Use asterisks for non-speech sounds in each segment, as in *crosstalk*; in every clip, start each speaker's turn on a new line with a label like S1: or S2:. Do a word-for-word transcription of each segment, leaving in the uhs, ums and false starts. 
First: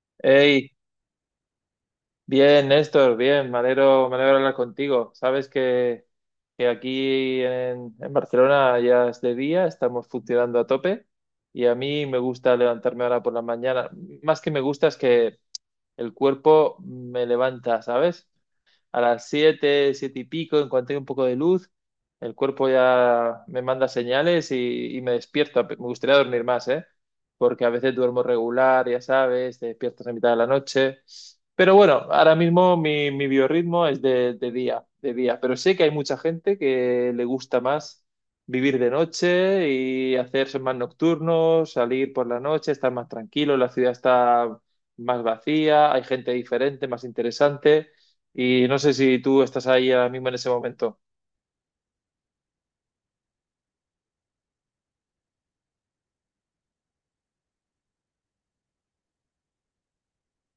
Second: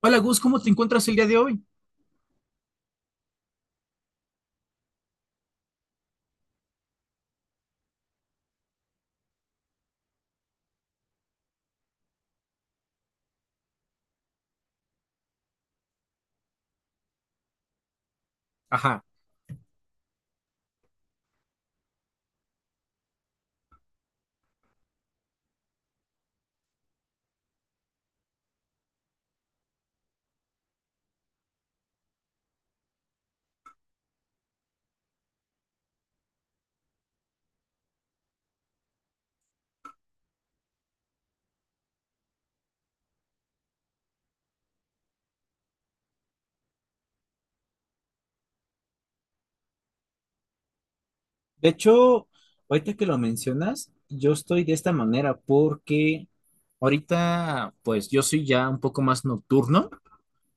S1: Hola Gus, ¿cómo te
S2: Hey,
S1: encuentras el día de hoy?
S2: bien, Néstor, bien, me alegro, me alegro hablar contigo. Sabes que, que aquí en, en Barcelona ya es de día, estamos funcionando a tope y a mí me gusta levantarme ahora por la mañana. Más que me gusta es que el cuerpo me levanta, ¿sabes? A las siete siete y pico, en cuanto hay un poco de luz, el cuerpo ya me manda señales y, y me despierto. Me gustaría dormir más, ¿eh? Porque a veces duermo regular, ya sabes, te despiertas a mitad de la noche. Pero bueno, ahora mismo mi, mi biorritmo es de, de día, de día. Pero sé que hay mucha gente que le gusta más vivir de noche y hacerse más nocturnos, salir por la noche, estar más tranquilo, la ciudad está más vacía, hay gente diferente, más interesante. Y no sé si tú estás ahí ahora mismo en ese momento.
S1: De hecho, ahorita que lo mencionas, yo estoy de esta manera porque ahorita, pues yo soy ya un poco más nocturno.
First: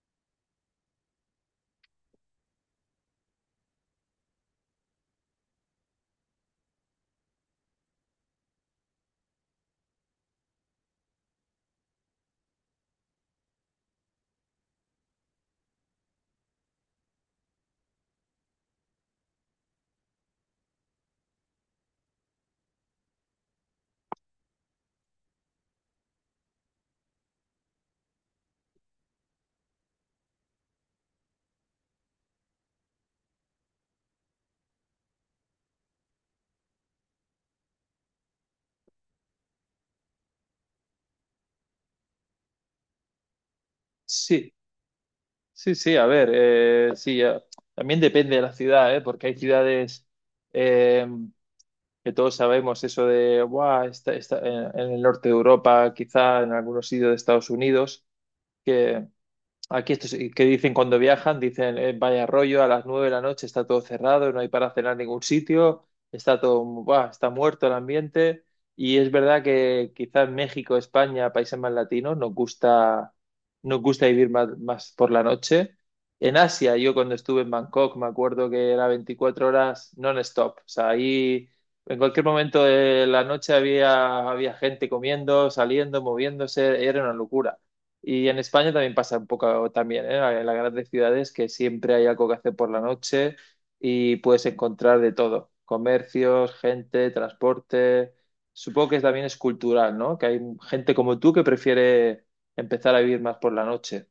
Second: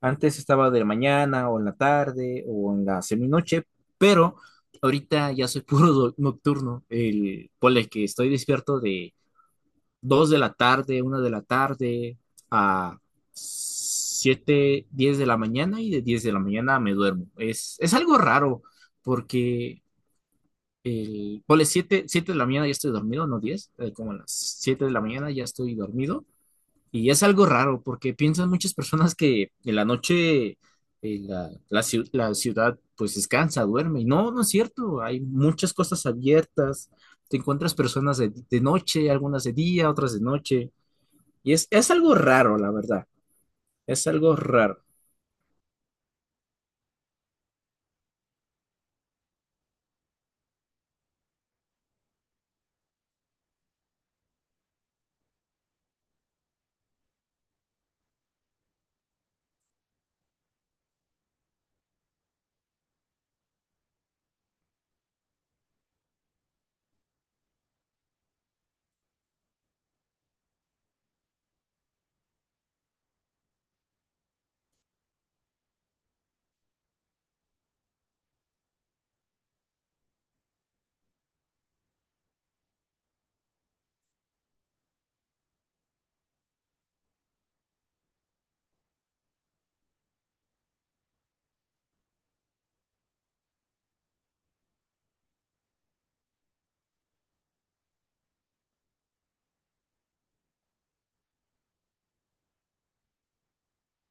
S1: Antes estaba de mañana o en la tarde o en la seminoche, pero ahorita ya soy *laughs* puro do- nocturno. El, ponle que estoy despierto de dos de la tarde, una de la tarde a siete, diez de la mañana y de diez de la mañana me duermo. Es, es algo raro porque el, ponle siete siete de la mañana ya estoy dormido, no diez eh, como a las siete de la mañana ya estoy dormido. Y es algo raro porque piensan muchas personas que en la noche eh, la, la ciu- la ciudad pues descansa, duerme. Y no, no es cierto, hay muchas cosas abiertas, te encuentras personas de, de noche, algunas de día, otras de noche. Y es, es algo raro, la verdad, es algo
S2: Sí,
S1: raro.
S2: sí, sí, a ver, eh, sí, eh, también depende de la ciudad, ¿eh? Porque hay ciudades, eh, que todos sabemos eso de "buah, está, está en, en el norte de Europa, quizá en algunos sitios de Estados Unidos, que, aquí estos que dicen cuando viajan, dicen, eh, vaya rollo, a las nueve de la noche está todo cerrado, no hay para cenar en ningún sitio, está todo, buah, está muerto el ambiente". Y es verdad que quizás México, España, países más latinos, nos gusta, nos gusta vivir más, más por la noche. En Asia, yo cuando estuve en Bangkok, me acuerdo que era veinticuatro horas non-stop. O sea, ahí en cualquier momento de la noche había, había gente comiendo, saliendo, moviéndose, era una locura. Y en España también pasa un poco también, ¿eh? En las grandes ciudades que siempre hay algo que hacer por la noche y puedes encontrar de todo, comercios, gente, transporte. Supongo que también es cultural, ¿no? Que hay gente como tú que prefiere empezar a vivir más por la noche.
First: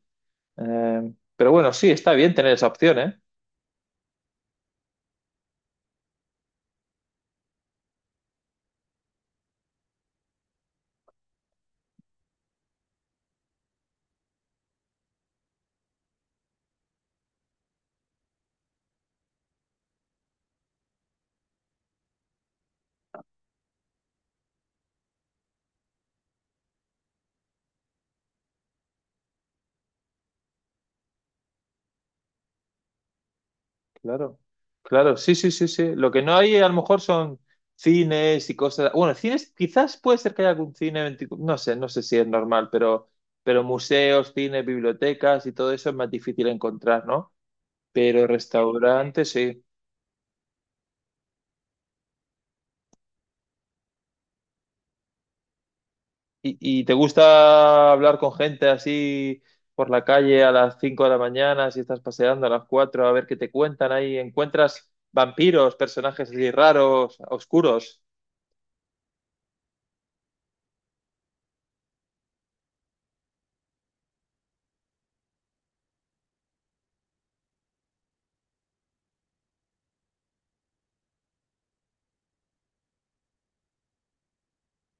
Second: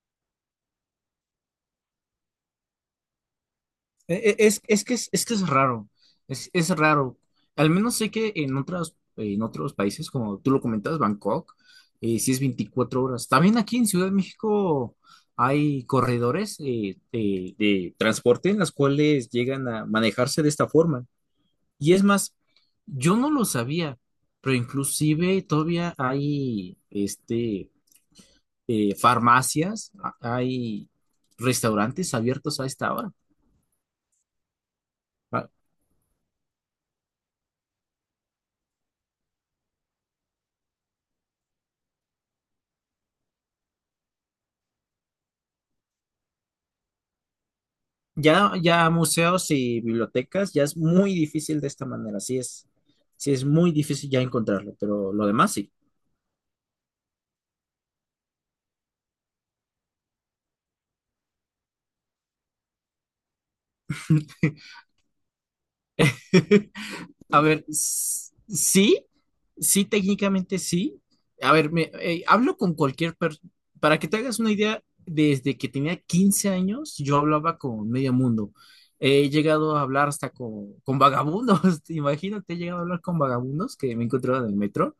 S2: Eh, pero bueno, sí, está bien tener esa opción, ¿eh?
S1: E- e- Es, es que es, es que es raro, es, es raro. Al menos sé que en otras, en otros países, como tú lo comentas, Bangkok, eh, sí es veinticuatro horas. También aquí en Ciudad de México hay corredores eh, de, de transporte en las cuales llegan a manejarse de esta forma. Y es más, yo no lo sabía, pero inclusive todavía hay este, eh, farmacias, a- hay restaurantes abiertos a esta hora.
S2: Claro, claro, sí,
S1: Ah,
S2: sí, sí, sí. Lo que no hay a lo mejor son cines y cosas. Bueno, cines, quizás puede ser que haya algún cine veinticuatro, no sé, no sé si es normal, pero, pero museos, cines, bibliotecas y todo eso es más difícil encontrar, ¿no? Pero
S1: ya, ya
S2: restaurantes,
S1: museos
S2: sí.
S1: y bibliotecas ya es muy difícil de esta manera, sí es, sí es muy difícil ya encontrarlo, pero lo demás sí.
S2: ¿Y, y te gusta hablar con gente así por la calle a las cinco de la mañana, si estás paseando a las cuatro a ver qué te cuentan ahí? ¿Encuentras vampiros, personajes así
S1: *laughs*
S2: raros,
S1: A ver,
S2: oscuros?
S1: s- sí, sí, técnicamente sí. A ver, me, eh, hablo con cualquier persona, para que te hagas una idea, desde que tenía quince años yo hablaba con medio mundo. He llegado a hablar hasta con, con vagabundos, *laughs* imagínate, he llegado a hablar con vagabundos que me encontraba en el metro.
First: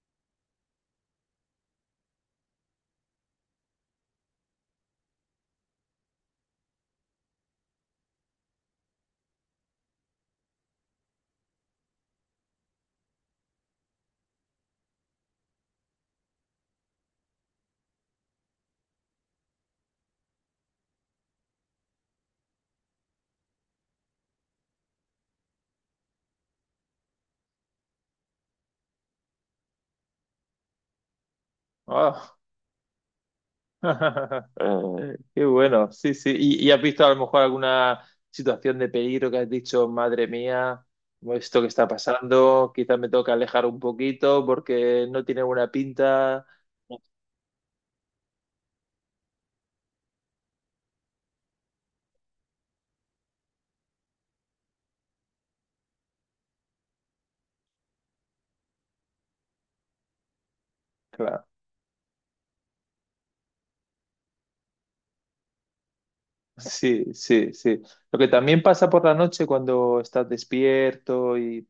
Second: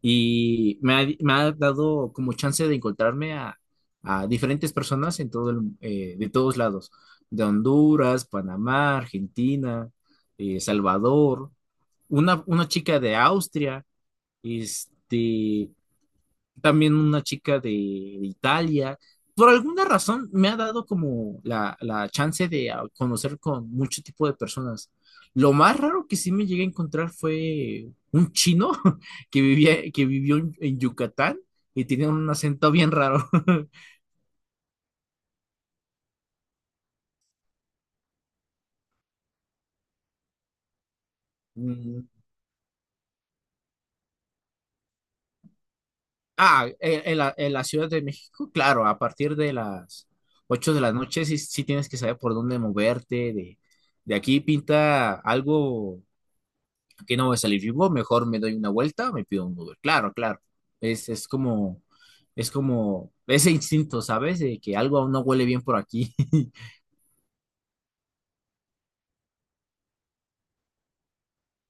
S1: Y me ha, me ha dado como chance de encontrarme a, a diferentes personas en todo el- eh, de todos lados, de Honduras, Panamá, Argentina, eh, Salvador, una, una chica de Austria, este, también una chica de Italia. Por alguna razón me ha dado como la, la chance de ah, conocer con mucho tipo de personas. Lo más raro que sí me llegué a encontrar fue un chino *laughs* que vivía, que vivió en, en Yucatán y tenía un
S2: ¡Ah!
S1: acento bien raro. *laughs*
S2: *laughs* Qué bueno, sí, sí. ¿Y, y has visto a lo mejor alguna situación de peligro que has dicho, madre mía, esto que está
S1: Mm,
S2: pasando, quizás me toca alejar un poquito porque no tiene buena pinta?
S1: Ah, en, en la, en la Ciudad de México, claro, a partir de las ocho de la noche sí, sí tienes que saber por dónde moverte, de, de aquí pinta algo que no voy a salir vivo, mejor me doy una vuelta, me pido un Uber. Claro, claro. Es, es
S2: Claro,
S1: como, es como ese instinto, ¿sabes? De que algo aún no huele bien por aquí. *laughs*
S2: sí, sí, sí. Lo que también pasa por la noche cuando estás despierto y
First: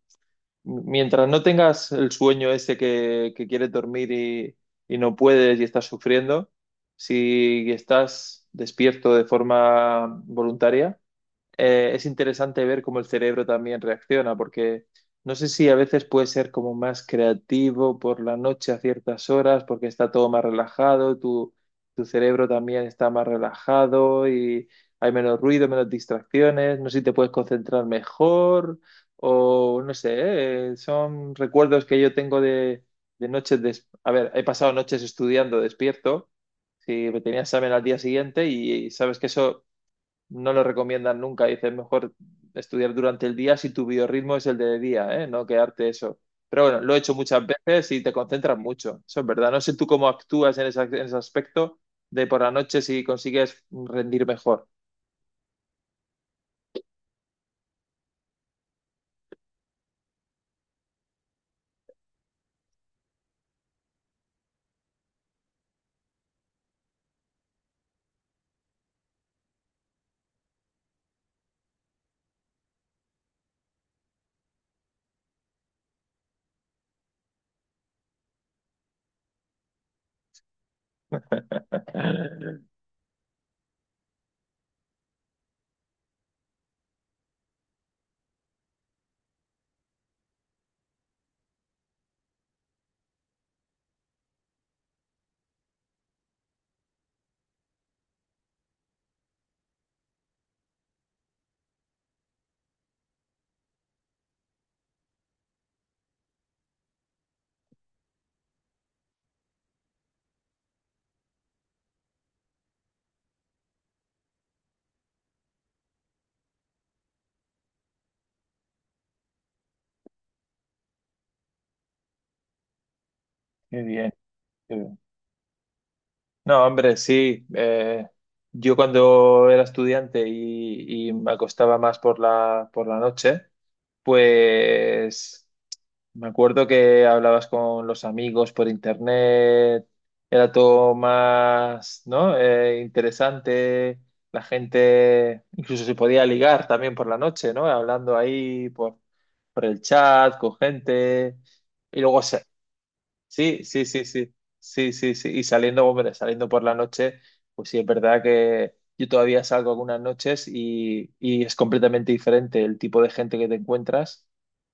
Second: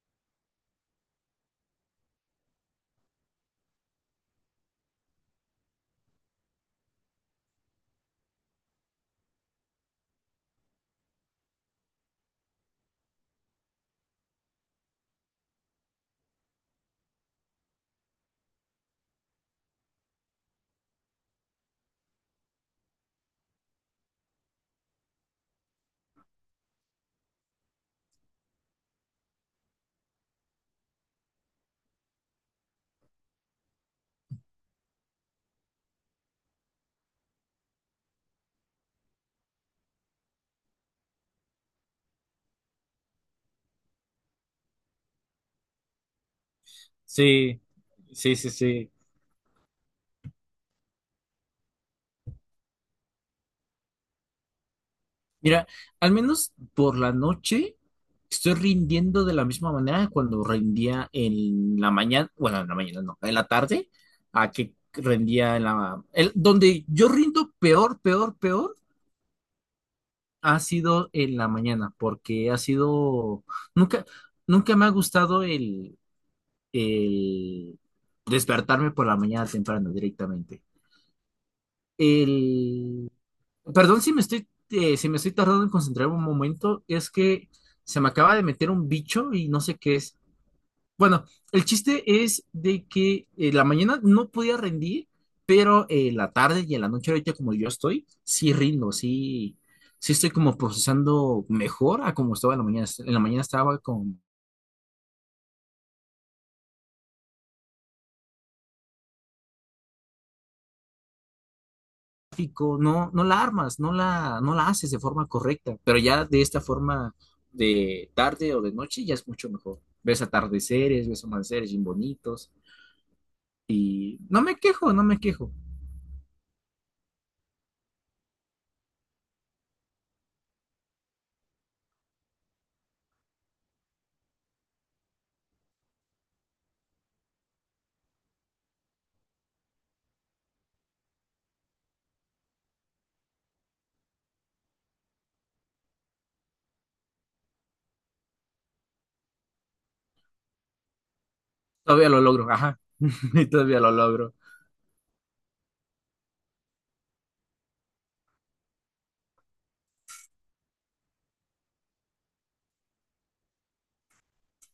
S2: m- mientras no tengas el sueño ese que, que quieres dormir y, y no puedes y estás sufriendo, si estás despierto de forma voluntaria, eh, es interesante ver cómo el cerebro también reacciona, porque no sé si a veces puede ser como más creativo por la noche a ciertas horas, porque está todo más relajado, tu, tu cerebro también está más relajado y hay menos ruido, menos distracciones, no sé si te puedes concentrar mejor o no sé, eh, son recuerdos que yo tengo de, de noches, des- a ver, he pasado noches estudiando despierto si me tenía examen al día siguiente y, y sabes que eso no lo recomiendan nunca. Dicen mejor estudiar durante el día si tu biorritmo es el de día, ¿eh? No quedarte eso. Pero bueno, lo he hecho muchas
S1: Sí,
S2: veces y te
S1: sí, sí,
S2: concentras
S1: sí.
S2: mucho. Eso es verdad. No sé tú cómo actúas en, esa- en ese aspecto de por la noche si consigues rendir mejor.
S1: Mira, al menos por la noche estoy rindiendo de la misma manera que cuando rendía en la mañana, bueno, en la mañana no, en la tarde, a que rendía en la... el- donde yo rindo peor, peor, peor ha sido en la mañana, porque ha sido, nunca, nunca me ha gustado el, el despertarme por la mañana temprano directamente.
S2: *laughs*
S1: El, perdón si me estoy, eh, si me estoy tardando en concentrarme un momento, es que se me acaba de meter un bicho y no sé qué es. Bueno, el chiste es de que eh, la mañana no podía rendir, pero eh, la tarde y en la noche ahorita como yo estoy, sí rindo, sí, sí estoy como procesando mejor a como estaba en la mañana. En la mañana estaba con tráfico, no, no la armas, no la, no la haces de forma correcta, pero ya de esta forma de tarde o de noche ya es mucho mejor. Ves atardeceres, ves amaneceres bien bonitos
S2: Qué bien,
S1: y no me
S2: qué
S1: quejo,
S2: bien.
S1: no me quejo.
S2: No, hombre, sí. eh, yo cuando era estudiante y, y me acostaba más por la, por la noche, pues. Me acuerdo que hablabas con los amigos por internet, era todo más, ¿no? Eh, interesante, la gente incluso se podía ligar también por la noche, ¿no? Hablando ahí por, por el chat con gente. Y
S1: Todavía lo
S2: luego se-
S1: logro, ajá, *laughs*
S2: Sí,
S1: todavía
S2: sí,
S1: lo
S2: sí, sí,
S1: logro.
S2: sí, sí, sí. Y saliendo, hombre, saliendo por la noche, pues sí, es verdad que yo todavía salgo algunas noches y, y es completamente diferente el tipo de gente que te encuentras,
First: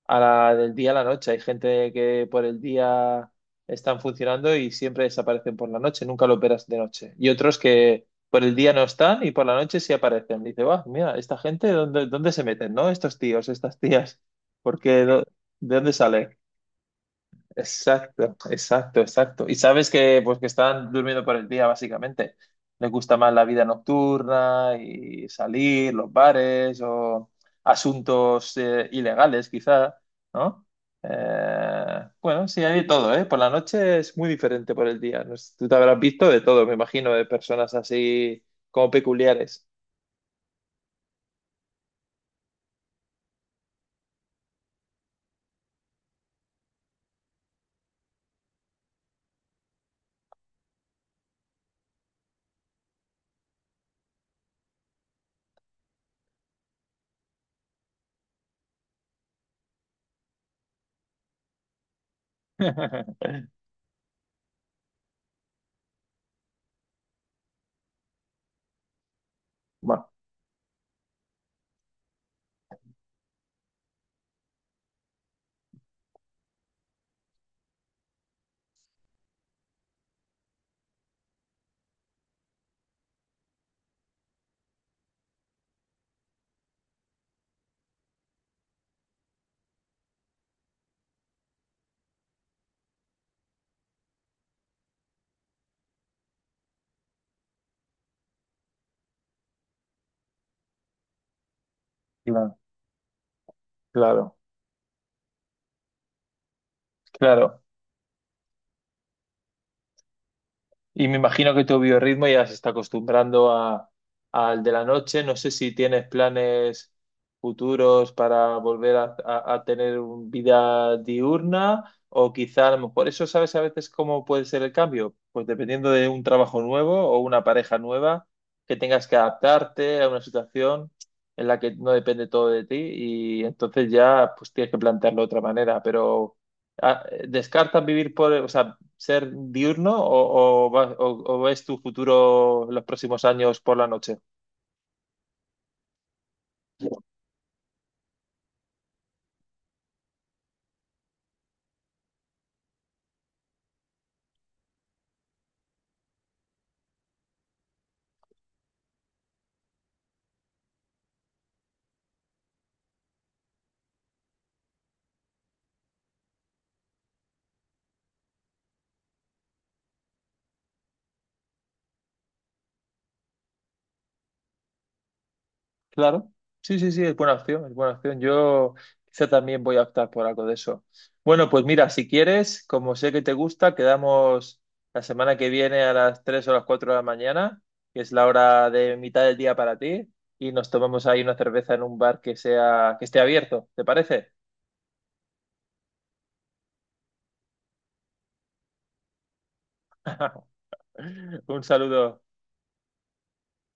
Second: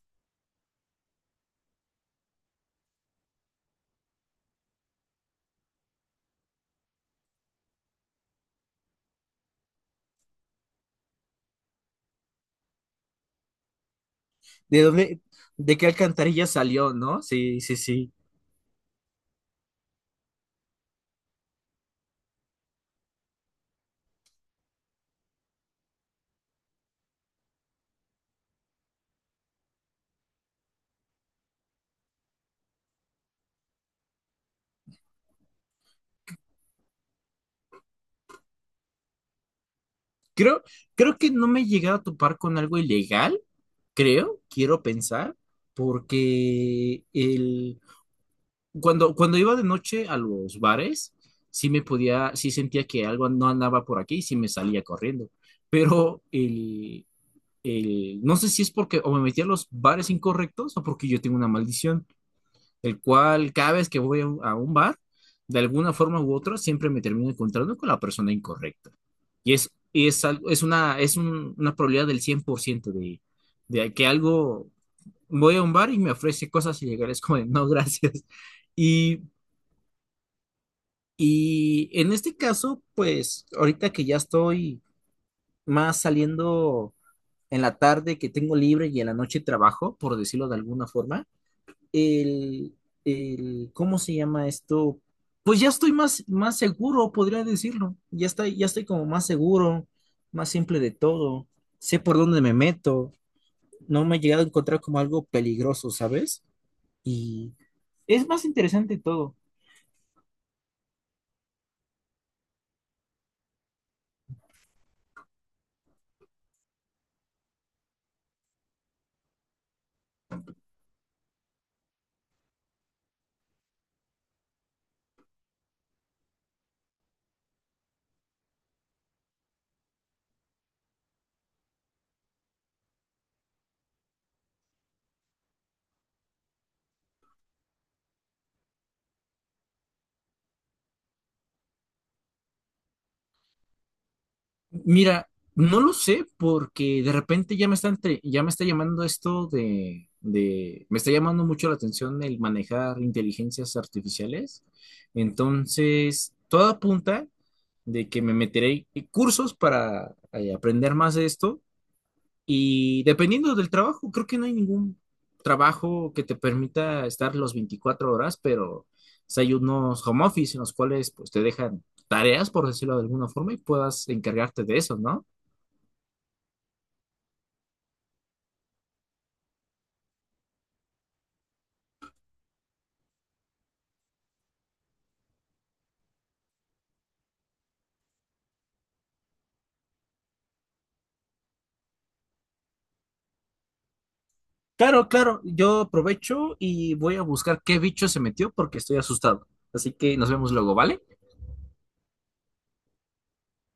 S2: a la del día a la noche. Hay gente que por el día están funcionando y siempre desaparecen por la noche, nunca lo verás de noche. Y otros que por el día no están y por la noche sí aparecen. Dice, va, mira, esta gente, ¿dónde, dónde se meten, no? Estos tíos, estas tías,
S1: ¿De
S2: porque
S1: dónde,
S2: ¿de
S1: de qué
S2: dónde salen?
S1: alcantarilla salió, ¿no? Sí, sí, sí.
S2: Exacto, exacto, exacto. Y sabes que pues que están durmiendo por el día, básicamente. Les gusta más la vida nocturna y salir, los bares o asuntos, eh, ilegales, quizá, ¿no? Eh, bueno, sí, hay de todo, ¿eh? Por la noche es muy diferente por el día. No sé, tú te habrás visto de todo, me imagino, de personas así como peculiares.
S1: Creo, creo que no me he llegado a topar con algo ilegal, creo, quiero pensar, porque el, cuando, cuando iba de noche a los bares, sí me podía, sí sentía que algo no andaba por aquí y sí me salía corriendo. Pero el, el, no sé si es porque o me metí a los bares incorrectos o porque yo tengo una maldición el
S2: *laughs*
S1: cual cada vez que voy a un, a un bar, de alguna forma u otra, siempre me termino encontrando con la persona incorrecta. Y es, y
S2: Bueno,
S1: es, algo, es, una, es un- una probabilidad del cien por ciento de, de, que algo, voy a un bar y me ofrece cosas y llegar es *laughs* como, de, no, gracias. Y, y en este caso, pues ahorita que ya estoy más saliendo en la tarde que tengo libre y en la noche trabajo, por decirlo de alguna forma, el, el- ¿cómo se llama esto? Pues ya estoy más, más seguro, podría decirlo. Ya estoy, ya estoy como más seguro, más simple de todo. Sé por dónde me
S2: claro,
S1: meto. No me he
S2: claro.
S1: llegado a encontrar como algo peligroso, ¿sabes? Y
S2: Claro.
S1: es más interesante todo.
S2: Y me imagino que tu biorritmo ya se está acostumbrando a, al de la noche. No sé si tienes planes futuros para volver a, a- a tener un- vida diurna, o quizá a lo mejor eso sabes a veces cómo puede ser el cambio. Pues dependiendo de un trabajo nuevo o una pareja nueva, que tengas que adaptarte a una situación en la que no depende todo de ti y entonces ya pues tienes que plantearlo de otra manera. Pero ah, ¿descartas vivir por, o sea, ser diurno o, o, va- o- o ves tu futuro los próximos años por la noche?
S1: Mira, no lo sé porque de repente ya me está entre- ya me está llamando esto de, de, me está llamando mucho la atención el manejar inteligencias artificiales. Entonces, todo apunta de que me meteré en cursos para eh, aprender más de esto y dependiendo del trabajo, creo que no hay ningún trabajo que te permita estar los veinticuatro horas, pero si hay unos home office en los cuales pues te dejan tareas, por decirlo de alguna forma, y puedas encargarte de eso, ¿no?
S2: Claro, sí, sí, sí, es buena opción, es buena opción. Yo quizá también voy a optar por algo de eso. Bueno, pues mira, si quieres, como sé que te gusta, quedamos la semana que viene a las tres o las cuatro de la mañana, que es la hora de mitad del día para ti, y nos tomamos ahí una cerveza en un bar que sea, que esté abierto, ¿te parece?
S1: Claro, claro, yo aprovecho y voy a buscar qué bicho se metió porque estoy asustado. Así que nos vemos
S2: *laughs*
S1: luego, ¿vale?
S2: Un saludo.